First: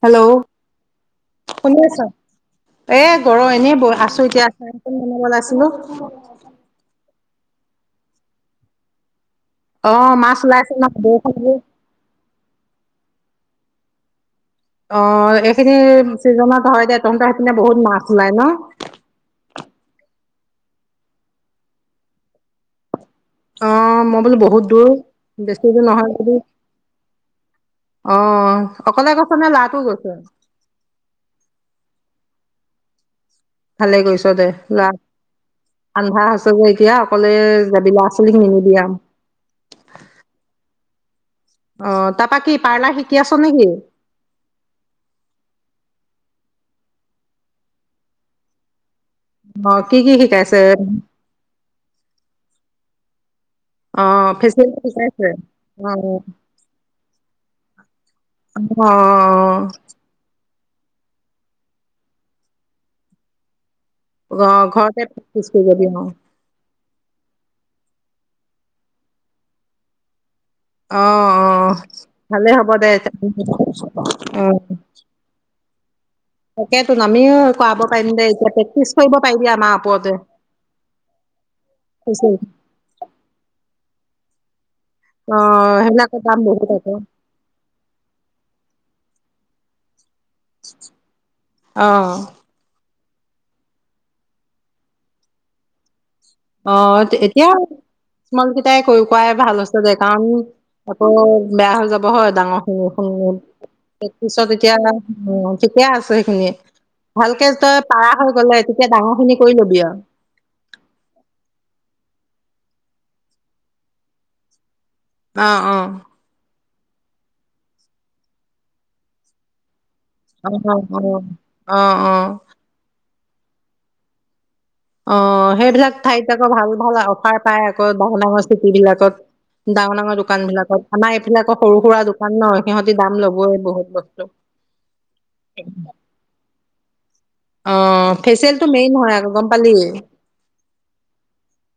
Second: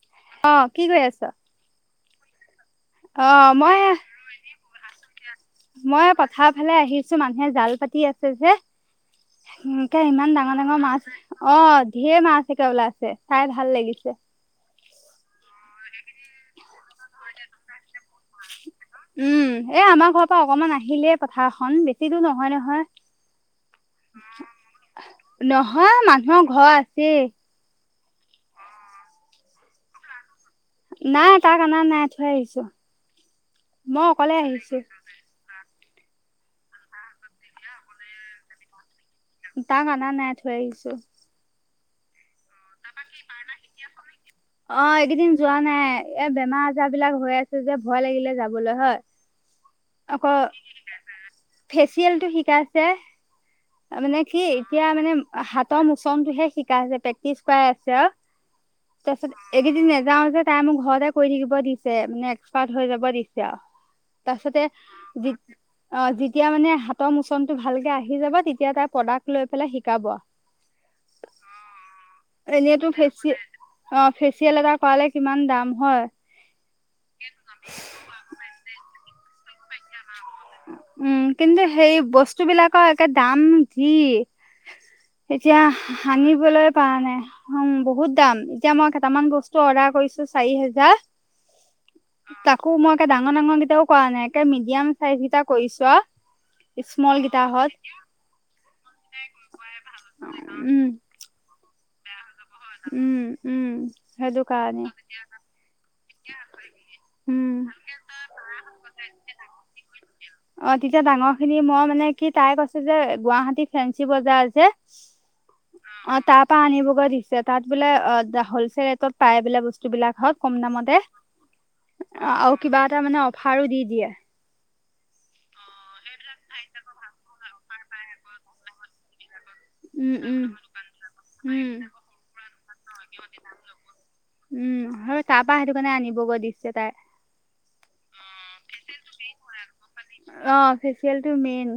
Hello অ কি কৰি আছ? শুনি আছ? এ অ গৰম এনেই মই ব আছো এতিয়া ফেন চেন বনাব লে আছিলো কিছু মানুহে জাল পাতি আছে যে অ এনেকে ইমান মাছ ডাঙৰ ওলাইছে ডাঙৰ ন মাছ বৰষুণ দি অ ধেৰ মাছ এতিয়া ওলাইছে। চাই ভাল লাগিছে। অ এইখিনি চিজনত হয় দে তহতৰ সেইপিনে বহুত মাছ ওলাই ন? উম এ আমাৰ ঘৰৰ পৰা অকমান আহিলে পথাৰখন বেছি দূৰ নহয় নহয় অ মই বোলো বহুত দূৰ বেছি দূৰ নহয় যদি মানুহৰ ঘৰ আছেই অ অকলে গৈছ নে ল'ৰাটো গৈছে? নাই তাৰ অনা নাই থৈ আহিছো ভালে মই কৈছ অকলে দে আহিছো ল আন্ধা হৈছে যে এতিয়া অকলে যাব ল'ৰা ছোৱালীক নিনি বি আও। তাক অনা নাই থৈ আহিছো অ তাৰ পা কি? পাৰ্লাৰ শিকি আছ নেকি অ এইকেইদিন যোৱা নাই এ বেমাৰ আজাৰ বিলাক হৈ আছে যে ভয় লাগিলে যাবলৈ হয়। আহ কি কি আকৌ শিকাইছে? ফেচিয়েল টো শিকাইছে অ মানে কি ফেচিয়েলটো এতিয়া মানে শিকাইছে হাতৰ অ মোচনটোহে শিকাইছে প্ৰেক্টিচ অ তাৰিছত অ এইকেইদিন নাযাও যে তাই ম ঘৰতে কৰি থাকিব দিছে মানে এক্সপাৰ্ট হৈ যাব দিছে আৰু। অ তাৰ পিছতে ঘৰতে প্ৰেক্টিচ কৰি যাবি অ অ যেতিয়া মানে হাতৰ মোচন টো ভালকে আহে আহি যাব তেতিয়া তাই প্ৰদাক লৈ পেলাই শিকাব আৰু। আহ অ ভালেই হ'ব এনেইতো দে ফেচি অ। ফেচিয়েল এটা কৰালে কিমান দাম হয় তাকেতো নামিও কৰাব পাৰিম দে, এতিয়া প্ৰেক্টিছ কৰিব পাৰিবি আমাৰ ওপৰতে। উম কিন্তু সেই অ বস্তু বিলাকৰ একে দাম যি এতিয়া সেইবিলাকৰ দাম বহুত সানিবলৈ আকৌ পৰা নাই উম বহুত দাম এতিয়া মই দুটামান বস্তু অৰ্ডাৰ কৰিছো চাৰি হাজাৰ। অ তাকো ডাঙৰ ডাঙৰ কেইটাও কৰা নাই একে মিডিয়াম চাইজ কেইটা কৰিছো আও। আহ এতিয়া স্মলকটাই কৈ কোৱাই ভাল হৈছে দে কাৰণ উম আকৌ বেয়া হৈ যাব হয় ডাঙৰ খিনি উম শুন উম সেইটো পিছত এতিয়া কাৰণে ঠিকে আছে সেইখিনিয়ে ভালকে উম তই পাৰা হৈ গলে তেতিয়া ডাঙৰ খিনি কৰি ল'বি আও। অ তেতিয়া ডাঙৰ খিনি মই মানে কি তাই কৈছ যে, গুৱাহাটী ফেঞ্চি বজাৰ যে আহ আহ। অ তাৰ আনিবগৈ দিছে তাত বোলে অ হলছেল ৰেটত পায় বোলে বস্তু বস্তুবিলাক হয় কম অ দামতে অ অ অ অ আৰু কিবা এটা মানে অফাৰো দি দিয়ে। অ সেইবিলাক ঠাইত আকৌ ভাল ভাল অফাৰ পায় আকৌ ডাঙৰ ডাঙৰ চিটি বিলাকত ডাঙৰ উম ডাঙৰ উম দোকান বিলাকত আমাৰ এইবিলাকৰ উম। সৰু সুৰা দোকান ন সিহঁতি দাম ল'বই বহুত বস্তু। [inaudible] আৰু তাৰ পৰা সেইটো কাৰণে আনিবগৈ দিছে তাই। অ ফেচিয়েলটো মেইন হয় আকৌ গম পালি। অ ফেচিয়েলটো মেইন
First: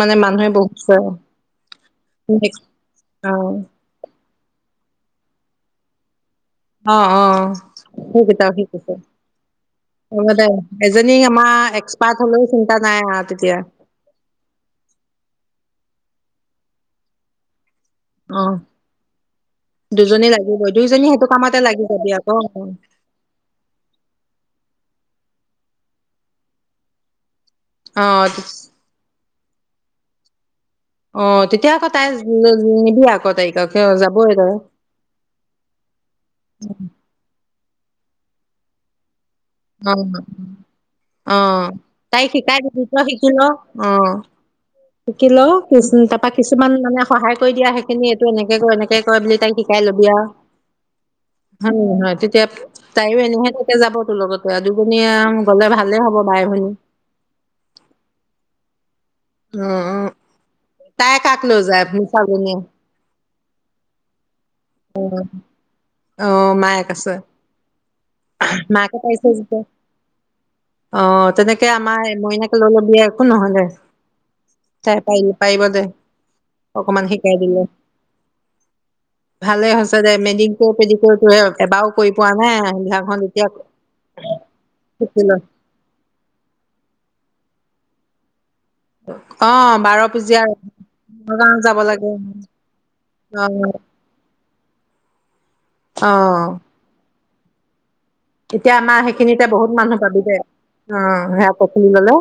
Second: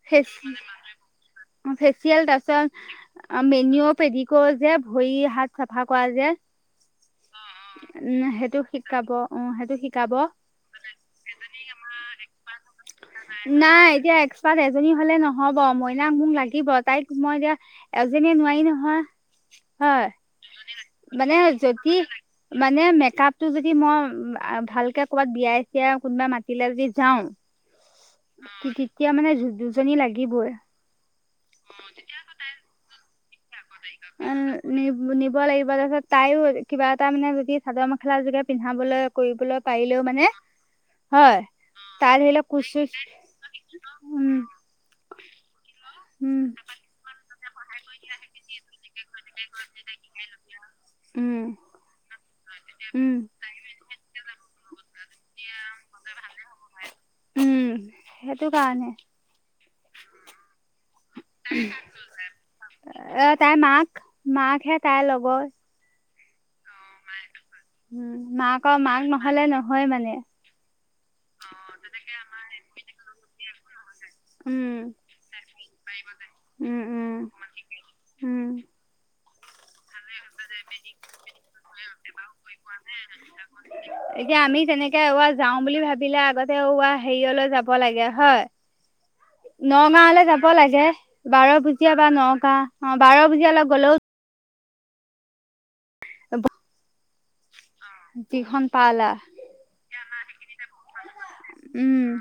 মানে মানুহে বহুত অ ফেচিয়াল তাৰপিছত অ', মেনিও, পেডিকিউৰ যে ভ হাত চাফা কৰা যে। অ অ উম হেইকেইটা সেইটো শিকিছে। শিকাব অ সেইটো শিকাব অ দে এজনী আমাৰ এক্সপাৰ্ট হলেও চ নাই এতিয়া এক্সপাৰ্ট এজনী হলে নহব, মইনাক মোক লাগিব তাইক মই এতিয়া এজনীয়ে অ'। নোৱাৰি নহয় দুজনী লাগিবই, দুইজনী হয়। সেইটো মানে কামতে লাগি যদি যাবি আকৌ, অ'। মানে মেকাপ টো যদি মই ভালকে কৰ'বাত বিয়াই চিয়াই কোনোবাই মাতিলে যদি যাওঁ, তেতিয়া মানে দুজনী লাগিবই। অ তেতিয়া আকৌ তাই নিবি আকৌ তাইক কিয় যাবই অ তাই। নি নিব লাগিব তাৰপিছত তাইও কিবা এটা মানে যদি চাদৰ মেখেলা যোগে পিন্ধাবলৈ কৰিবলৈ অ পাৰিলেও মানে অ হয় তাই তাইক ধৰি লওক শিকাই কোচ দিবি চুচ তই শিকিল। অ। উম শিকি ল কি তাৰ পৰা উম কিছুমান মানে সহায় কৰি দিয়া সেইখিনি এইটো এনেকে এনে কৈ মেলি তাইক শিকাই লবি আও উম এতিয়া উম তাইয়ো এনেহে থাকে যাব তোৰ লগতে, দুজনণীয়ে গ'লে ভালেই হ'ব বাই ভনী। উম সেইটো কাৰণে। উম উম তাই কাক ল যায় ভুচাজনিয়ে এ তাইৰ মাক মাকহে তাইৰ লগৰ আহ মায়েক আছে। উম মাকৰ মাকে মাক পাইছে নহলে যেতিয়া নহয় মানে আহ তেনেকে আমাৰ মইনাক দ একো নহলে উম তাই পাৰি পাৰিব ফে উম অকমান উম শিকাই দিলে। উম ভালে হৈছে দে মেদিনং ক পেডিক টোৱে এতিয়া আমি তেনেকে বাৰ যাও বুলি ভাবিলে আগতে ৱা হেৰিয়লৈ যাব লাগে হয় অ', নগাঁওলে বাৰপূজীয়া যাব লাগে। বাৰ নগাঁও যাব বুজিয়া বা লাগে নগা- অ' বাৰ বুজিয়াল অ', কলৈ অ'। যিখন এতিয়া আমাৰ পালা সেইখিনিতে বহুত মানুহ পাবি দে। অ' উম সেয়া [unintelligible]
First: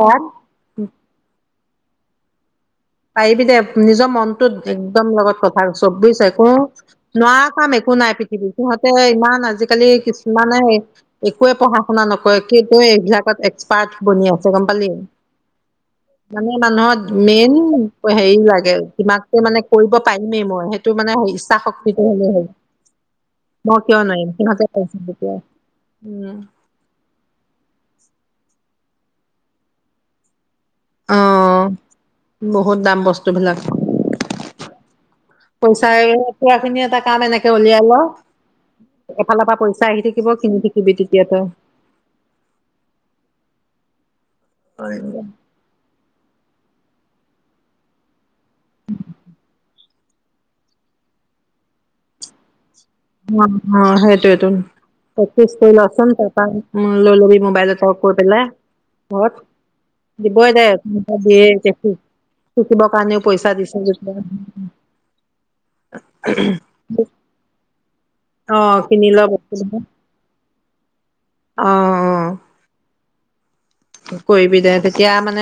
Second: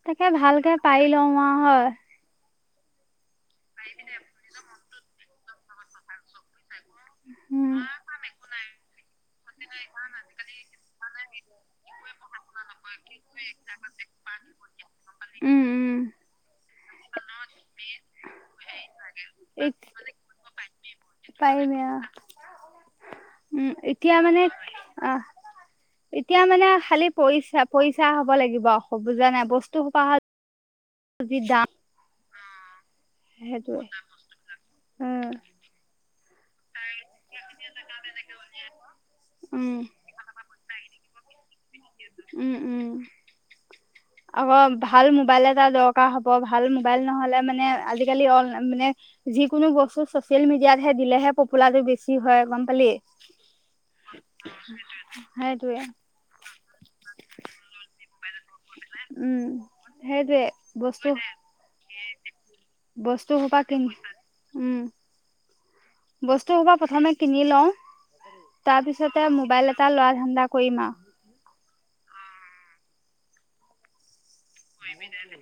সেয়াত তাকে, ভালকে পাৰি লওঁ অ' হয়। পাৰিবি দে। নিজৰ মনটোত একদম লগত কথা আৰু। ছ- বুইছা? একো নোৱাৰা কাম উম একো নাই পৃথিৱীত। তহঁতে ইমান আজিকালি কিছুমানে একোৱে পঢ়া-শুনা নকৰে। কিন্তু এই বিলাকত এক্সপাৰ্ট বনি আছে, গম পালি? মানে মানুহত মেইন হেৰি লাগে, কিবাকে মানে এতিয়া উম কৰিব পাৰিমে উম মই। সেই টো মানে এই ইচ্ছা পাৰিমে অ শক্তিটো হ'লেই হ'ল। উম, মই কিয় এতিয়া নোৱাৰিম মানে সিহঁতে পাৰিছে অ'- তেতিয়া উম এতিয়া মানে খালি পইছা- পইছা হ'ব লাগিব। হ বুজা নাই। বস্তুসোপা অ যি দাম বহুত দাম বস্তু বিলাক। সেইটোৱে উম পইচাই কৰাখিনি এটা কাম এনেকে উলিয়াই ল'। এফালৰ পৰা উম পইচা আহি থাকিব। কিনি থাকিবি কিয়টো উম - উম। আকৌ ভাল মোবাইল এটা দৰকাৰ হ ব। ভাল মোবাইল নহ'লে মানে আজিকালি অনলাই- মানে যি কোনো বস্তু ছচিয়েল মিডিয়াতহে দিলেহে হে পপুলাৰটো বেছি হয়, গম পালি? অ' সেইটোৱেটো। প্ৰেক্টিছ কৰি সেইটোৱে ল'চোন [inaudible] উম লৈ লবি মোবাইল এটা, কৈ পেলাই। ঘৰত। উম সেইটোৱে দিবই দে। বস্তু [unintelligible] শিকিব কাৰণেও বস্তু পইচা দিছে যেতিয়া। বস্তুসোপা প্ৰথমে কিনি লওঁ। অ তাৰ কিনি ল পিছতে মোবাইল বস্তুবিলাক এটা লোৱা ধান্দা কৰিম আও। অ' - অ'। কৰিবি দে। তেতিয়া মানে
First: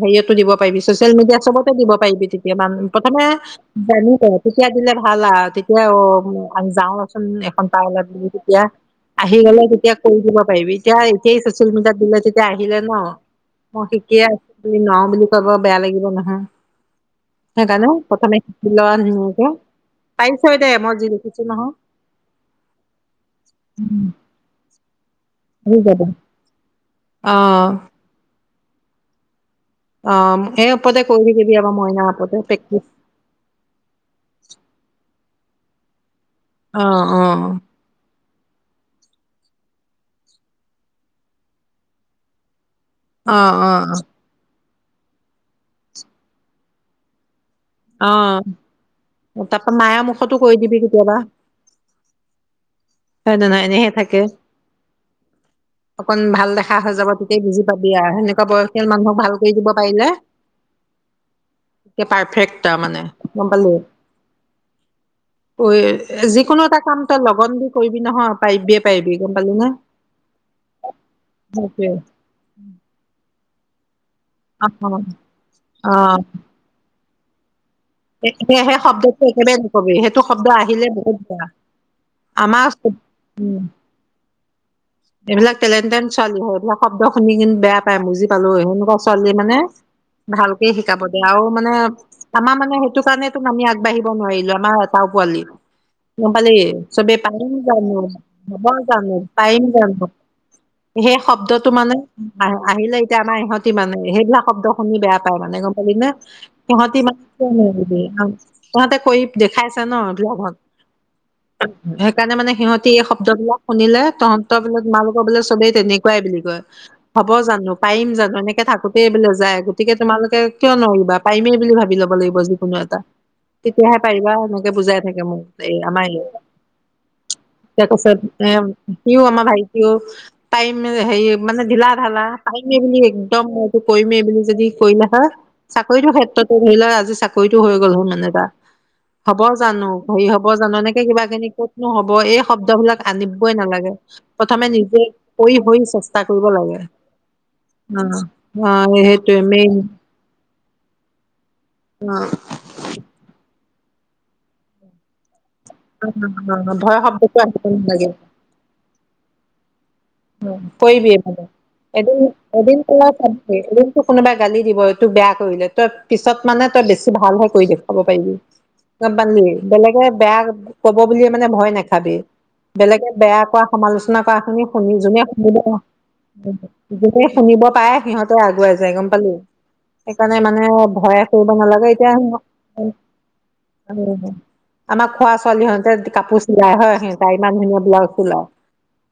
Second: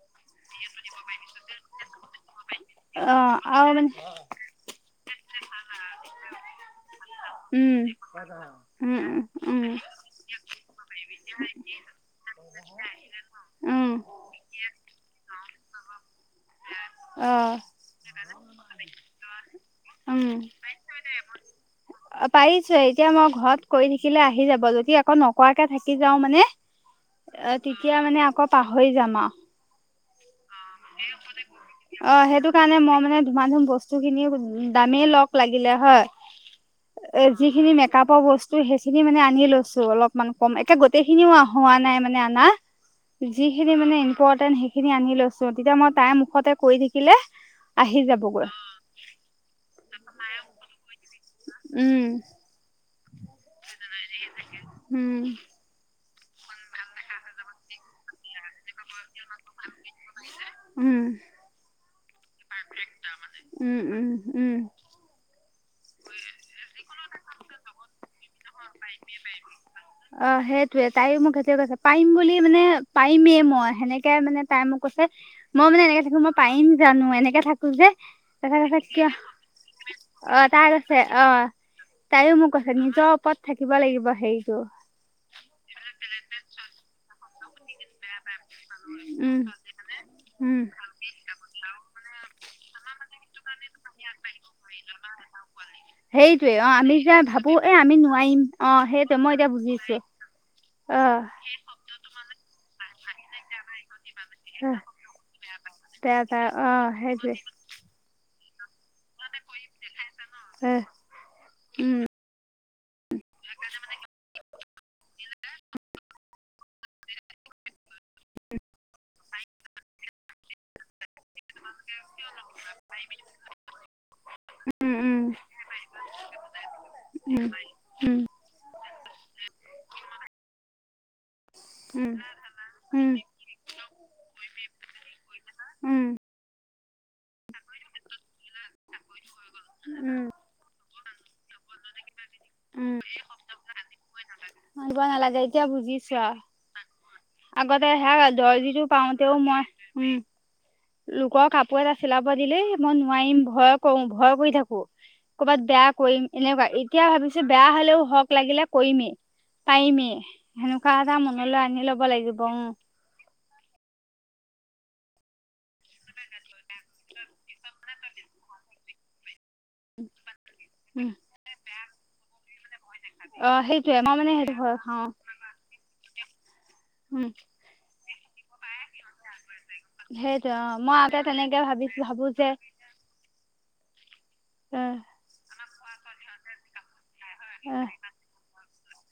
হেৰি ইয়াটো দিব পাৰিবি, ছচিয়েল মডিয়া চবতে দিব পাৰিবি তে তিয়া। অ প্ৰথমে আৰু মানে জানি ল'। তেতিয়া দিলে ভাল আৰু। তেতিয়া অ' মানে আমি যা উম [unintelligible] তেতিয়া, উম আহি উম গলে উম তেতিয়া কৰি দিব পাৰিবি। এতিয়া- এতিয়াই ছচিয়েল মিডিয়াত যেতিয়া আহিলে ন'। মই উম শিকিয়ে আছোঁ। তুমি ন বুলি কব বেয়া লাগিব নহয়। অ সেইকাৰণে প্ৰথমে শিকি লোৱা [inaudible] পাইছই দে, মই যি দেখিছোঁ নহয়। অ' পাৰিছোঁৱে। এতিয়া মই ঘৰত কৰি থাকিলে, আহি যাব। যদি আকৌ নক কৰাকে হৈ থাকি যাব যাওঁ মানে, অ'- তেতিয়া মানে আকৌ পাহৰি যাম আও। অ'। সেই ওপৰতে কৰি থাকিবি আমাৰ মইনাৰ অ' ওপৰতে সেইটো কাৰণে প্ৰেক্টিচ মই মানে ধুমা-ধুম বস্তুখিনি দামেই লওঁক লাগিলে হয়, অ অ এ যিখিনি মেকআপৰ ব স্তু সেইখিনি মানে আনি লৈছোঁ অলপমান কম। একে গোটেইখিনিও হোৱা নাই মানে আনা। অ অ যিখিনি অ মানে ইম্পৰ্টেন্ট, সেইখিনি আনি লৈছোঁ। তেতিয়া মই তাইৰ মুখতে কৰি থাকিলে আহি যাবগৈ অ' তাৰ পৰা মায়াৰ মুখতো কৰি দিবি কেতিয়াবা। উম। হয় নে নহয়? এনেহে থাকে। উম অকণ ভাল দেখা হৈ যাব, তেতিয়াই বুজি পাবি আও। সেনেকুৱা বয়সীয়াল মানুহক ভাল কৰি দিব পাৰিলে, উম তেতিয়া পাৰফেক তাৰ মানে। গম পালি? উম উম উম তই যিকোনো এটা কাম তই লগন দি কৰিবি নহয়, পাৰিবিয়ে পাৰিবি, গম পালি ন'? অ' সেইটোৱে। তাইয়ো মোক সেইটোৱে কৈছে, পাৰিম বুলি মানে পাৰিমেই মই সেনেকে মানে অ তাই মোক কৈছে। মই মানে অ এনেকে থাকি মই পাৰিম জানোঁ? এনেকে থা কো যে। সেই তাৰপিছত সেই কৈছে, শব্দটো একেবাৰে নকবি কিয়? সেইটো অ', শব্দ তাই আহিলে কৈছে বহুত অ' বেয়া তাইও মোক আমাৰ কৈছে নিজৰ ওপৰত উম থাকিব লাগিব হেৰিটো। এইবিলাক টলেণ্টেন ছোৱালী হয় এইবিলাক শব্দ শুনি কিন্তু বেয়া পায় মুজি পালো সেনেকুৱা ছোৱালী উম মানে উম ভালকে শিকাব দিয়ে আৰু মানে। আমাৰ মানে সেইটো কাৰণেতো আমি আগবাঢ়িব নোৱাৰিলো আমাৰ এটাও পোৱালি সেইটোৱে নাপালে অ আমি চবে এতিয়া ভাবো পায়ম এ আমি জানো নোৱাৰিম হব অ জানো সেইটোৱে মই এতিয়া পায়ম [unintelligible] বুজিছো অ সেই শব্দটো মানে আহ আহিলে এতিয়া আমাৰ ইহঁতি মানে। সেইবিলাক শব্দ শুনি বেয়া পায় মানে গম পালি নে? বেয়া পাই অ সিহঁতি মান সেইটোৱে [inaudible] তহঁতে কৰি দেখাইছো নলত উম সেইকাৰণে মানে সিহঁতি [unintelligible] শুনিলে তহ চব বোলে, তোমালোকৰ বোলে, চবেই তেনেকুৱাই বুলি কয়। হ'ব জানো, পাৰিম জানো, এনেকে থাকোতে বোলে যায়। গতিকে তোমালোকে কিয় নোৱাৰিবা পাৰিমেই বুলি ভাবি ল'ব লাগিব যিকোনো এটা তেতিয়াহে পাৰিবা সেনেকে উম বুজাই উম থাকে মোক এই আমাৰ উম তাৰ উম পছত পও আমাৰ ভাইটও তাইম হেই মানে ঢিলা উম ঢালা পাইমেই বুলি উম, একদম মইটো কৰিমেই বুলি যদি কৰিলা হয়। উম, চাকৰিটোৰ ক্ষেত্ৰতো ধৰি লওক আজি চাকৰিতটো হৈ গ'ল হ মানে তটা হ'ব জানো উম, হেৰি হ'ব জানো? এনেকে কিবা খিনি ক'তনো হ'ব? এই উম, শব্দবিলাক আনিবই নালাগে প্ৰথমে দিব নিজে নালাগে কৰি এতিয়া হৈ বুজিছো চেষ্টা আৰু কৰিব লাগে। আগতে হে অ', দৰ্জী টো অ', পাওঁতেও সেইটোৱে মই মেইন উম। লোকৰ কাপোৰ এটা চিলাব দিলে মই নোৱাৰিম ভয় কৰো ভয় কৰি থাকো কৰ'বাত বেয়া কৰিম এনেকুৱা ভয় এতিয়া শব্দটো ভাবিছো আহিব বেয়া হলেও নালাগে হক লাগিলে কৰিমেই। পাৰিমেই অঁ, সেনেকুৱা কয়িবি এটা এইফালে। মনলৈ আনি ল'ব এদিন, লাগিব উম, এদিন কওৱা পা ৰুমটো কোনোবাই গালি দিব এইটো বেয়া কৰিলে তই পিছত মানে তই বেছি ভালহে কৰি দেখোঁৱাব পাৰিবি। কত বান্ধলি বেলেগে বেয়া কব উম। বুলিয়ে মানে ভয় নাখাবি বেলেগে বেয়া অ', কৰা সেইটোয়ে মই সমালোচনা মানে কৰা সেইটো শুনি ভয় শুনি খাওঁ যোনে শুনিব যোনে উম। শুনিব পাৰে সিহঁত। ত আগুৱাই যায় গম পালি। সেইকাৰণে সেইটোৱে মানে অ', মই আকৌ ভয় কৰিব তেনেকে ভাবি নালাগে এতিয়া। ভাবো যে আহ। আমাৰ খোৱা ছোৱালী হতে কাপোৰ চিলাই হয় সিহ ত ইমান ধুনীয়া আহ ব্লাউজ ওলাও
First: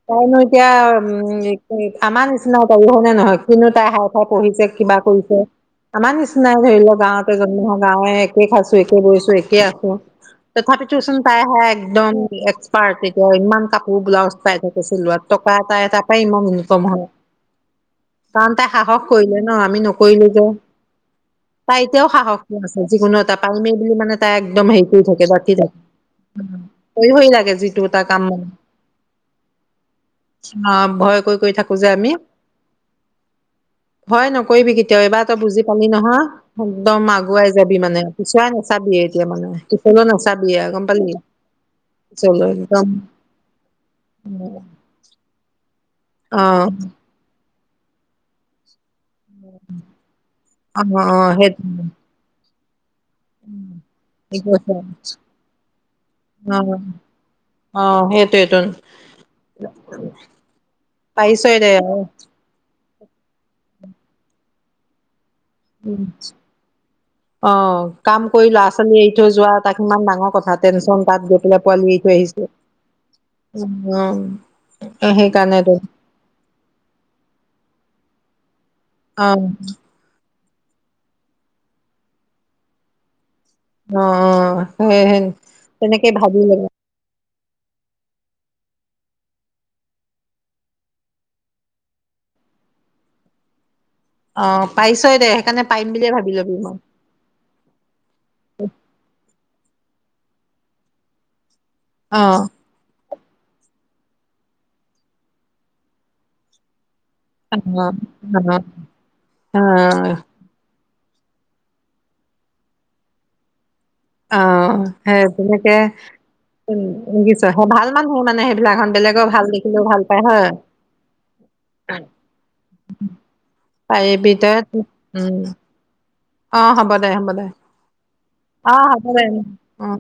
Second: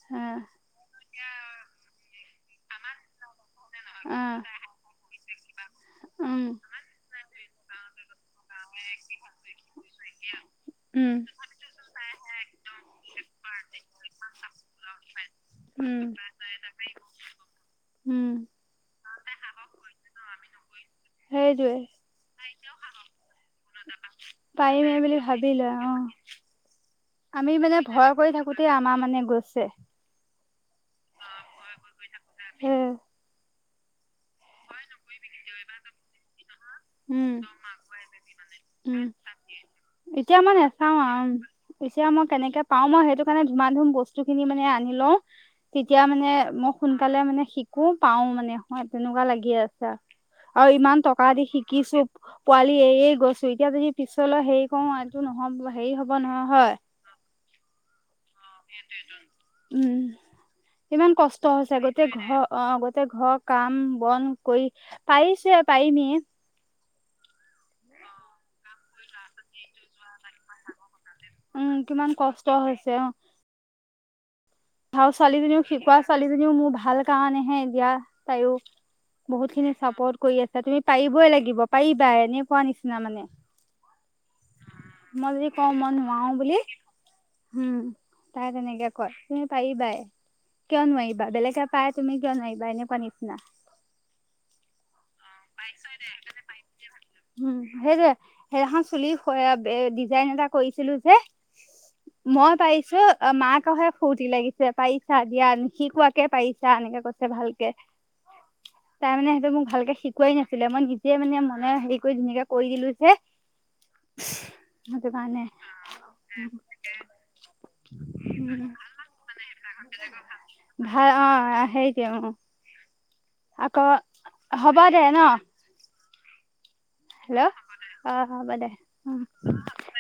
তাইন এতিয়া উম আমাৰ নিচিনা তাইও হ'য়নে, নহয়, কিন্তু তাই হাই - আহ। ফাই আহ। পঢ়িছে, কিবা কৰিছে। আমাৰ উম নিচিনাই ধৰি লোৱা গাঁৱতে জন্ম হোৱা গাঁৱে একে খাইছো একে বৈছো একে আ ত তথাপি উম তুচোন তাই হে একদম এক্সপাৰ্ট এতিয়া ইমান কাপোৰ ব্লাউজ পাই থাকে চিলোৱাত। টকা এটা উম। এটপাই [unintelligible] উম তান তাই সাহস কৰিলে ন আমি নকৰিলে যে সেইটোৱে তাই এতিয়াও সাহসী আছে যিকোনো এটা আল্টিমেট বুলি মানে তাই একদম হেই পাৰিমে কৰি বুলি থাকে। ভাবি ভৎকি যায়। লয় অ আমি মানে ভয় কৰি থাকোতে আমাৰ মানে গৈছে। অ ভয় কৰি কৰি থাকো যে আমি। হম ভয় নকৰিবি কেতিয়াও এবাৰ তই বুজি পালি নহয়। একদম উম। আগুৱাই যাবি মানে পিছুৱই নাচাবি উম এতিয়া মানে পিছলৈও নাচাবিে গম পালি। পিছে মই পিছলৈ কেনেকে পাও একদম মই সেইটো কাৰণে ধুমান ধুম বস্তু খিনি মানে আনি লওঁ। তেতিয়া মানে অ মই সোনকালে মানে শিকো পাও মানে হয় তেনেকুৱা লাগি আছে আৰু অ ইমান অ টকা দি সেইটো শিকিছো পোৱালি গৈছো। এতিয়া যদি পিছলৈ ঠিক হেৰি কৈছ। কৰো এইটো নহ'ব, হেৰি হ'ব নহয় অ হ'য়। অ সেই উম ইমান কষ্ট পাৰিছই দে হৈছে আৰু গোতেই ঘৰ অ। টেই ঘৰৰ কাম - বন কৰি পাৰিছে পাৰিনিয়ে। অঁ, কাম কৰি ল'ৰা -ছোৱালী এৰি থৈ যোৱা, তাক ইমান ডাঙৰ কথা, টেনচন তাত গৈ পেলাই উম পোৱালি এৰি কিমান থৈ কষ্ট আহিছো উ। ভাল ছোৱালীজনীও, শিকোৱা ছোৱালীজনীও মোৰ ভাল কাৰণেহে দিয়া তাইও অ বহুত খিনি চাৰ্পট কৰি আছা। তুমি পাৰিবই লাগিব, পাৰিবাই এনেকোৱা নিচিনা মানে। অ স মই যদি কওঁ মই তেনেকেই নোৱাৰো ভাবি বুলি লে উম তাই তেনেকে কয়। তুমি পাৰিবাই কিয় নোৱাৰিবা বেলেগে পাই তুমি কিয় নোৱাৰিবা এনেকুৱা নিচিনা। অ পাইছই দে সেইকাৰণে পাৰিম বুলিয়ে ভাবি লবি মই উম সেইটো সেইদিনা খন চুলি ডিজাইন এটা কৰিছিলো যে অ মই পাইছো। অঁ মাকহে ফূৰ্তি লাগিছে। পাৰিছা দিয়া, নিশিকোৱাকে পাৰিছা, এনেকে কৈছে। অ', ভালকে তাৰমানানে সেইহটো অ', মোক ভালকে শিকোৱাই নাছিলে মই নি যে মানে মনে হেৰি কৰি ধুনিয়াকে কৰি দিলো যে। অঁ সেইটো কাৰণে এইবিলাকে উম কিছ ভাল মানুহ মানে উম, সেইবিলাখন বেলেগৰ ভাল দেখিলেও ভাল পায় হয় ভাল অ সেইটোৱে ম আকৌ পাৰিবি তই হব দে ন? উম, অ হ'ব দে হ'ব দে হেল্ল' অ হ'ব দে হ'ব অ দে উম।